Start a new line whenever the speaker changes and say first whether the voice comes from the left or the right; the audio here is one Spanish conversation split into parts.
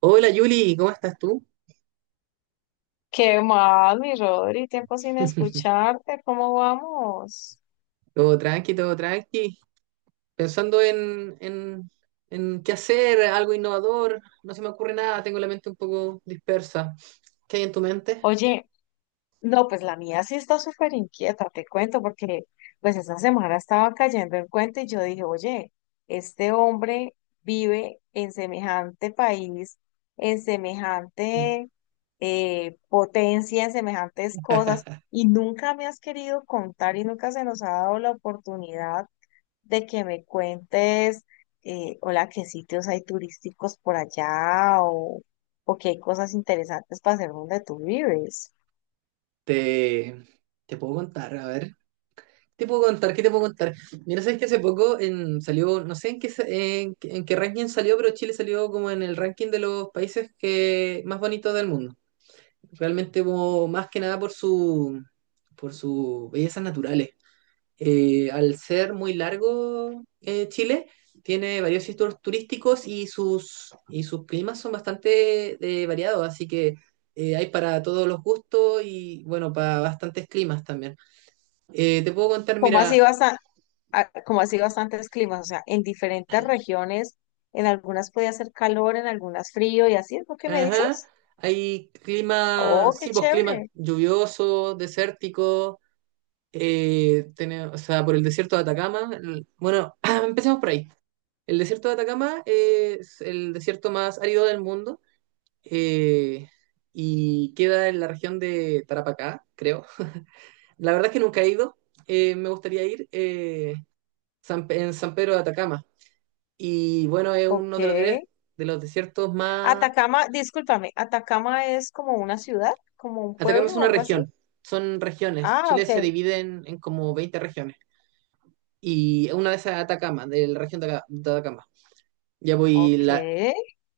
right: Hola Yuli, ¿cómo estás tú?
left: ¿Qué más, mi Rodri? Tiempo sin escucharte, ¿cómo vamos?
right: Todo tranqui, todo tranqui. Pensando en qué hacer, algo innovador. No se me ocurre nada, tengo la mente un poco dispersa. ¿Qué hay en tu mente?
left: Oye, no, pues la mía sí está súper inquieta, te cuento, porque pues esta semana estaba cayendo en cuenta y yo dije, oye, este hombre vive en semejante país, en semejante potencia, en semejantes cosas, y nunca me has querido contar y nunca se nos ha dado la oportunidad de que me cuentes, hola, qué sitios hay turísticos por allá o qué hay cosas interesantes para hacer donde tú vives.
right: Te, te puedo contar, a ver. ¿Te puedo contar? ¿Qué te puedo contar? Mira, sabes que hace poco salió, no sé en qué, en qué ranking salió, pero Chile salió como en el ranking de los países que, más bonitos del mundo. Realmente como más que nada por por sus bellezas naturales. Al ser muy largo Chile, tiene varios sitios turísticos y y sus climas son bastante variados, así que hay para todos los gustos y bueno, para bastantes climas también. Te puedo contar,
left: ¿Cómo
right: mira,
left: así basta- ¿Cómo así bastantes climas? O sea, en diferentes regiones, en algunas puede hacer calor, en algunas frío y así es lo que me
right: ajá,
left: dices.
right: hay clima,
left: Oh, qué
right: sí, pues clima
left: chévere.
right: lluvioso, desértico, o sea, por el desierto de Atacama. Bueno, empecemos por ahí. El desierto de Atacama es el desierto más árido del mundo eh, y queda en la región de Tarapacá, creo. La verdad es que nunca he ido, me gustaría ir en San Pedro de Atacama. Y bueno, es
left: Ok.
right: uno de de los desiertos más...
left: Atacama, discúlpame, ¿Atacama es como una ciudad, como un
right: Atacama es
left: pueblo o
right: una
left: algo así?
right: región, son regiones.
left: Ah,
right: Chile
left: ok.
right: se divide en como 20 regiones. Y una de esas es Atacama, de la región de Atacama. Ya voy,
left: Ok.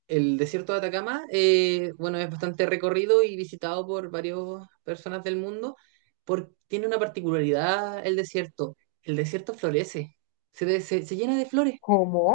right: el desierto de Atacama, bueno, es bastante recorrido y visitado por varias personas del mundo, porque tiene una particularidad el desierto. El desierto florece, se llena de flores.
left: ¿Cómo?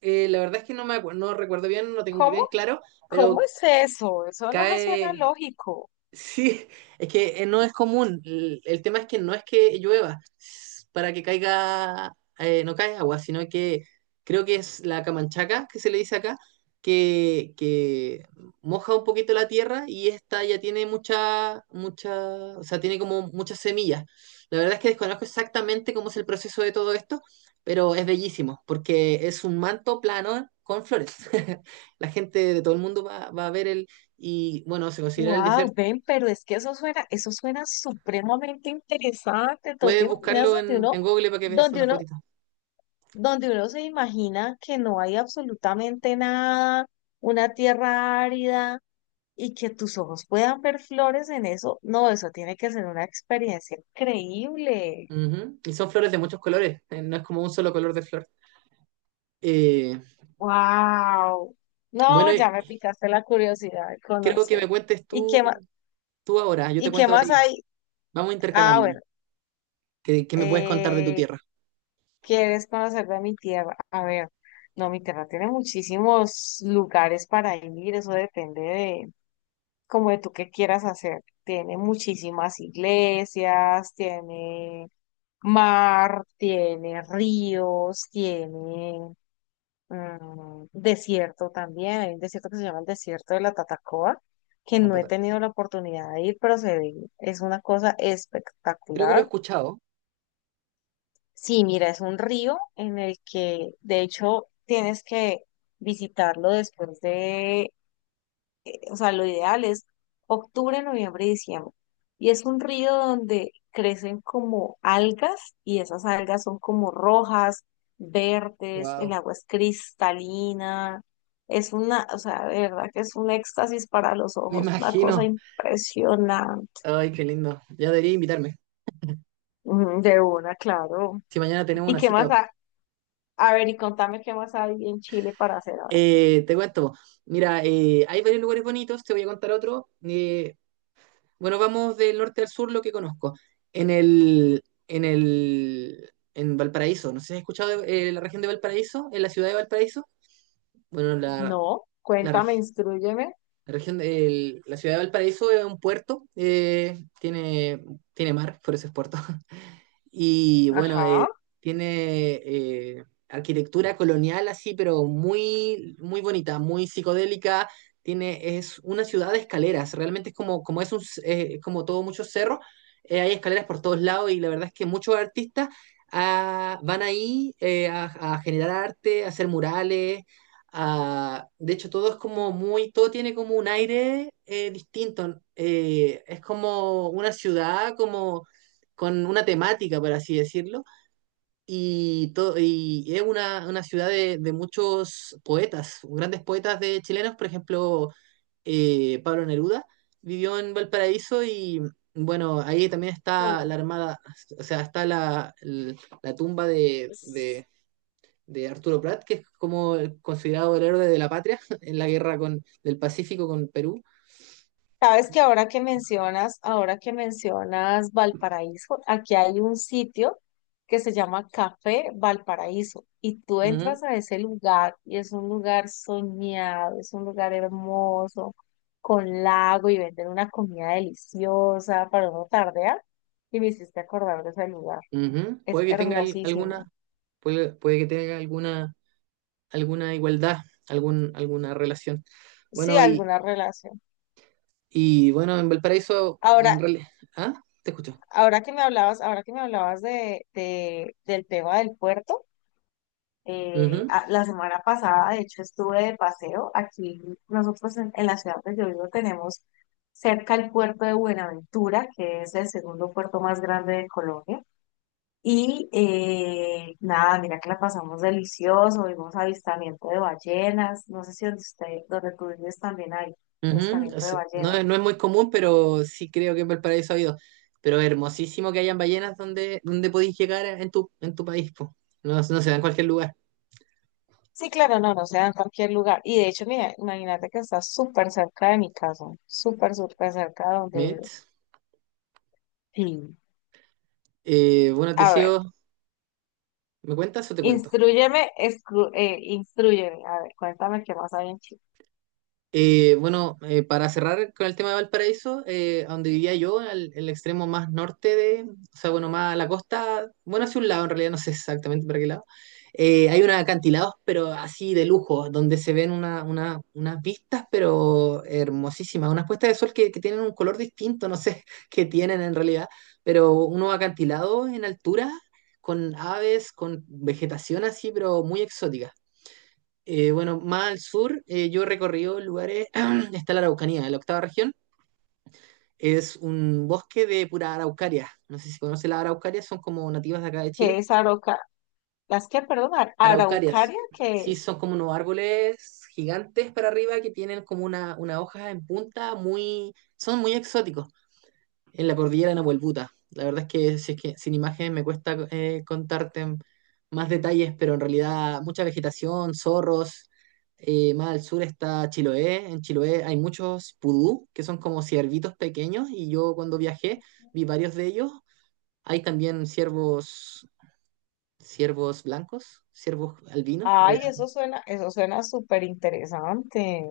right: La verdad es que no recuerdo bien, no lo tengo
left: ¿Cómo?
right: bien claro,
left: ¿Cómo
right: pero
left: es eso? Eso no me suena
right: cae,
left: lógico.
right: sí, es que no es común. El tema es que no es que para que caiga, no cae agua, sino que creo que es la camanchaca que se le dice acá, que moja un poquito la tierra y esta ya tiene mucha, o sea, tiene como muchas semillas. La verdad es que desconozco exactamente cómo es el proceso de todo esto, pero es bellísimo porque es un manto plano con flores. La gente de todo el mundo va a ver el, y bueno, se considera el
left: Wow,
right: desierto.
left: ven, pero es que eso suena supremamente interesante. ¿Tú te
right: Puedes
left: imaginas
right: buscarlo
left: donde uno,
right: en Google para que veas
left: donde
right: una
left: uno,
right: fotito.
left: donde uno se imagina que no hay absolutamente nada, una tierra árida y que tus ojos puedan ver flores en eso? No, eso tiene que ser una experiencia increíble.
right: Ujú. Y son flores de muchos colores, no es como un solo color de flor. Eh,
left: Wow.
right: bueno,
left: No,
right: eh,
left: ya me picaste la curiosidad de
right: Creo que me
left: conocer.
right: cuentes
left: ¿Y qué más,
right: tú, tú ahora, yo te
left: ¿y qué
right: cuento de
left: más
right: ahí.
left: hay?
right: Vamos
left: Ah,
right: intercalándonos.
left: bueno.
right: ¿Qué me puedes contar de tu
left: Eh,
right: tierra?
left: ¿Quieres conocer de mi tierra? A ver, no, mi tierra tiene muchísimos lugares para ir, eso depende de como de tú qué quieras hacer. Tiene muchísimas iglesias, tiene mar, tiene ríos, tiene desierto también. Hay un desierto que se llama el desierto de la Tatacoa, que
right: La
left: no he
right: pata-
left: tenido la oportunidad de ir, pero se ve, es una cosa
right: Creo que lo he
left: espectacular.
right: escuchado.
left: Sí, mira, es un río en el que de hecho tienes que visitarlo después de, o sea, lo ideal es octubre, noviembre y diciembre. Y es un río donde crecen como algas y esas algas son como rojas, verdes, el
right: Wow,
left: agua es cristalina. Es una, o sea, de verdad que es un éxtasis para los
right: me
left: ojos, una cosa
right: imagino.
left: impresionante.
right: Ay, qué lindo. Ya debería invitarme.
left: Mm, de una, claro.
right: Si mañana tenemos
left: ¿Y
right: una
left: qué
right: cita.
left: más? Ah, a ver, y contame qué más hay en Chile para hacer ahora.
right: Te cuento. Mira, hay varios lugares bonitos, te voy a contar otro. Bueno, vamos del norte al sur, lo que conozco. En Valparaíso, no sé si has escuchado la región de Valparaíso, en la ciudad de Valparaíso. Bueno,
left: No,
right: la,
left: cuéntame,
right: reg-
left: instrúyeme.
right: la región la ciudad de Valparaíso es un puerto, tiene mar, por eso es puerto. Y bueno,
left: Ajá.
right: tiene arquitectura colonial así, pero muy bonita, muy psicodélica. Es una ciudad de escaleras, realmente es como, como es es como todo muchos cerros, hay escaleras por todos lados y la verdad es que muchos artistas van ahí a generar arte, a hacer murales. Ah, de hecho, todo es como muy, todo tiene como un aire distinto. Es como una ciudad, como con una temática, por así decirlo. Y es una ciudad de muchos poetas, grandes poetas de chilenos. Por ejemplo, Pablo Neruda vivió en Valparaíso y bueno, ahí también está
left: Oh,
right: la armada, o sea, está la, la tumba
left: s-
right: de Arturo Prat, que es como considerado el héroe de la patria en la guerra con, del Pacífico con Perú.
left: Sabes que ahora que mencionas Valparaíso, aquí hay un sitio que se llama Café Valparaíso y tú
right: Uh -huh,
left: entras a ese lugar y es un lugar soñado, es un lugar hermoso, con lago y venden una comida deliciosa para uno tardear y me hiciste acordar de ese lugar.
right: uh -huh.
left: Es hermosísimo.
right: Puede, puede, que tenga alguna, alguna igualdad, alguna relación.
left: Sí,
right: Bueno,
left: alguna relación.
right: y bueno, en Valparaíso,
left: Ahora,
right: en realidad. ¿Ah? Te escucho.
left: ahora que me hablabas, del tema del puerto,
right: Uh -huh,
left: la semana pasada, de hecho, estuve de paseo. Aquí nosotros en la ciudad donde yo vivo tenemos cerca el puerto de Buenaventura, que es el segundo puerto más grande de Colombia. Y nada, mira que la pasamos delicioso, vimos avistamiento de ballenas, no sé si donde usted, donde tú vives también hay avistamiento de
right: es, no,
left: ballenas.
right: es, no es muy común, pero sí creo que en Valparaíso ha habido. Pero es hermosísimo que hayan ballenas donde, donde podéis llegar en tu país, po. No, no se da en cualquier lugar.
left: Sí, claro, no, no se da en cualquier lugar. Y de hecho, mira, imagínate que está súper cerca de mi casa, súper, súper cerca de donde vivo.
right: ¿Mitch?
left: Sí.
right: Bueno,
left: A ver,
right: Teseo, ¿me cuentas o te cuento?
left: instrúyeme, a ver, cuéntame qué más hay en Chile.
right: Bueno, para cerrar con el tema de Valparaíso, a donde vivía yo, al, el extremo más norte de, o sea, bueno, más a la costa, bueno, hacia un lado en realidad, no sé exactamente para qué lado, hay unos acantilados, pero así de lujo, donde se ven unas vistas, pero hermosísimas, unas puestas de sol que tienen un color distinto, no sé qué tienen en realidad, pero unos acantilados en altura, con aves, con vegetación así, pero muy exótica. Bueno, más al sur, yo he recorrido lugares, está la Araucanía, la octava región, es un bosque de pura araucaria. No sé si conoce las araucarias, son como nativas de acá de
left: ¿Qué
right: Chile.
left: es Arauca? ¿Las que, perdón,
right: Araucarias,
left: Araucaria? ¿Qué
right: sí,
left: es?
right: son como unos árboles gigantes para arriba que tienen como una hoja en punta, muy, son muy exóticos. En la cordillera de Nahuelbuta. La verdad es que, si es que sin imágenes me cuesta contarte más detalles, pero en realidad mucha vegetación, zorros. Más al sur está Chiloé. En Chiloé hay muchos pudú, que son como ciervitos pequeños, y yo cuando viajé vi varios de ellos. Hay también ciervos, ciervos blancos, ciervos albinos, en
left: Ay,
right: realidad.
left: eso suena súper interesante.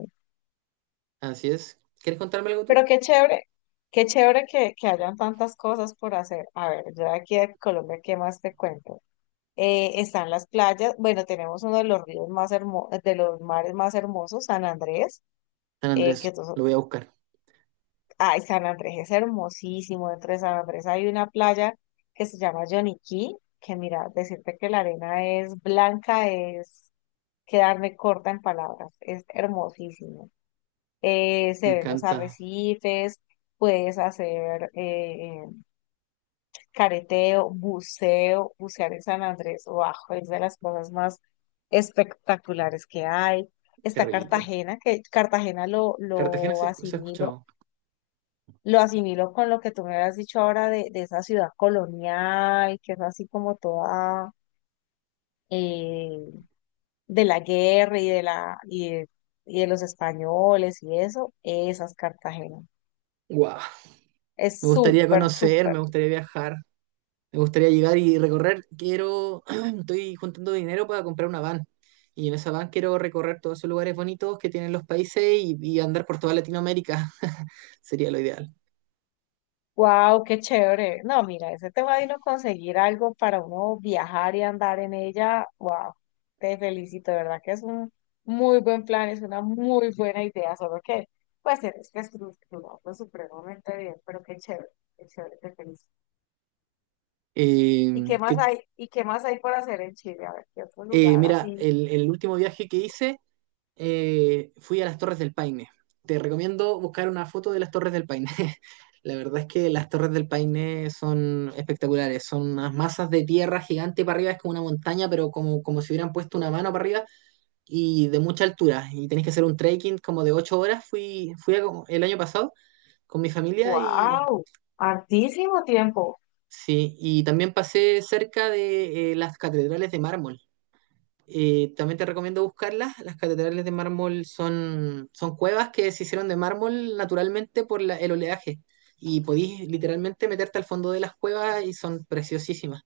right: Así es. ¿Quieres contarme algo tú?
left: Pero qué chévere que hayan tantas cosas por hacer. A ver, yo de aquí de Colombia, ¿qué más te cuento? Están las playas, bueno, tenemos uno de los ríos más hermosos, de los mares más hermosos, San Andrés,
right: San
left: eh,
right: Andrés,
left: que to-
right: lo voy a buscar.
left: ay, San Andrés es hermosísimo, dentro de San Andrés hay una playa que se llama Yoniquí, que mira, decirte que la arena es blanca es quedarme corta en palabras, es hermosísimo.
right: Me
left: Se ven los
right: encanta.
left: arrecifes, puedes hacer careteo, buceo, bucear en San Andrés, bajo, es de las cosas más espectaculares que hay.
right: Qué
left: Está
right: rico.
left: Cartagena, que Cartagena
right: Se ha escuchado.
left: lo asimilo con lo que tú me has dicho ahora de esa ciudad colonial, que es así como toda eh, de la guerra y de la y de los españoles y eso, esas Cartagena.
right: ¡Guau! Me
left: Es
right: gustaría
left: súper,
right: conocer,
left: súper.
right: me gustaría viajar, me gustaría llegar y recorrer. Quiero, estoy juntando dinero para comprar una van. Y en esa van quiero recorrer todos esos lugares bonitos que tienen los países y andar por toda Latinoamérica. Sería lo ideal.
left: Wow, qué chévere. No, mira, ese tema de uno conseguir algo para uno viajar y andar en ella, wow, te felicito, de verdad que es un muy buen plan, es una muy buena idea, solo que pues tienes que estructurarlo supremamente bien, pero qué chévere, te felicito. ¿Y
right: Eh,
left: qué más
right: que-
left: hay? ¿Y qué más hay por hacer en Chile? A ver, qué otro lugar
right: Mira,
left: así.
right: el último viaje que hice fui a las Torres del Paine. Te recomiendo buscar una foto de las Torres del Paine. La verdad es que las Torres del Paine son espectaculares, son unas masas de tierra gigante para arriba, es como una montaña, pero como, como si hubieran puesto una mano para arriba y de mucha altura. Y tenés que hacer un trekking como de 8 horas. Fui el año pasado con mi familia y
left: Wow, hartísimo tiempo.
right: sí, y también pasé cerca de las catedrales de mármol. Y también te recomiendo buscarlas. Las catedrales de mármol son, son cuevas que se hicieron de mármol naturalmente por el oleaje. Y podís literalmente meterte al fondo de las cuevas y son preciosísimas.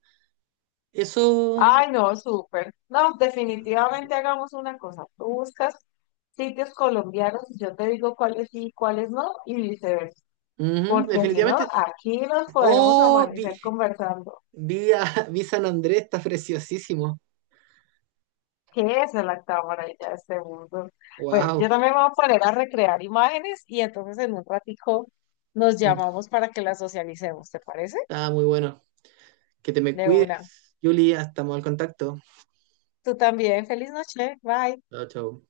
right: Eso,
left: Ay, no, súper. No, definitivamente hagamos una cosa. Tú buscas sitios colombianos y yo te digo cuáles sí y cuáles no y viceversa.
right: ujú,
left: Porque si no,
right: definitivamente.
left: aquí nos podemos
right: Oh,
left: amanecer conversando.
right: vi San Andrés, está preciosísimo.
left: ¿Qué es la maravilla de este mundo? Pues yo
right: Wow,
left: también me voy a poner a recrear imágenes y entonces en un ratico nos llamamos para que las socialicemos, ¿te parece?
right: está muy bueno. Que te me
left: De
right: cuides,
left: una.
right: Julia, estamos al contacto.
left: Tú también. Feliz noche. Bye.
right: Chao, chao.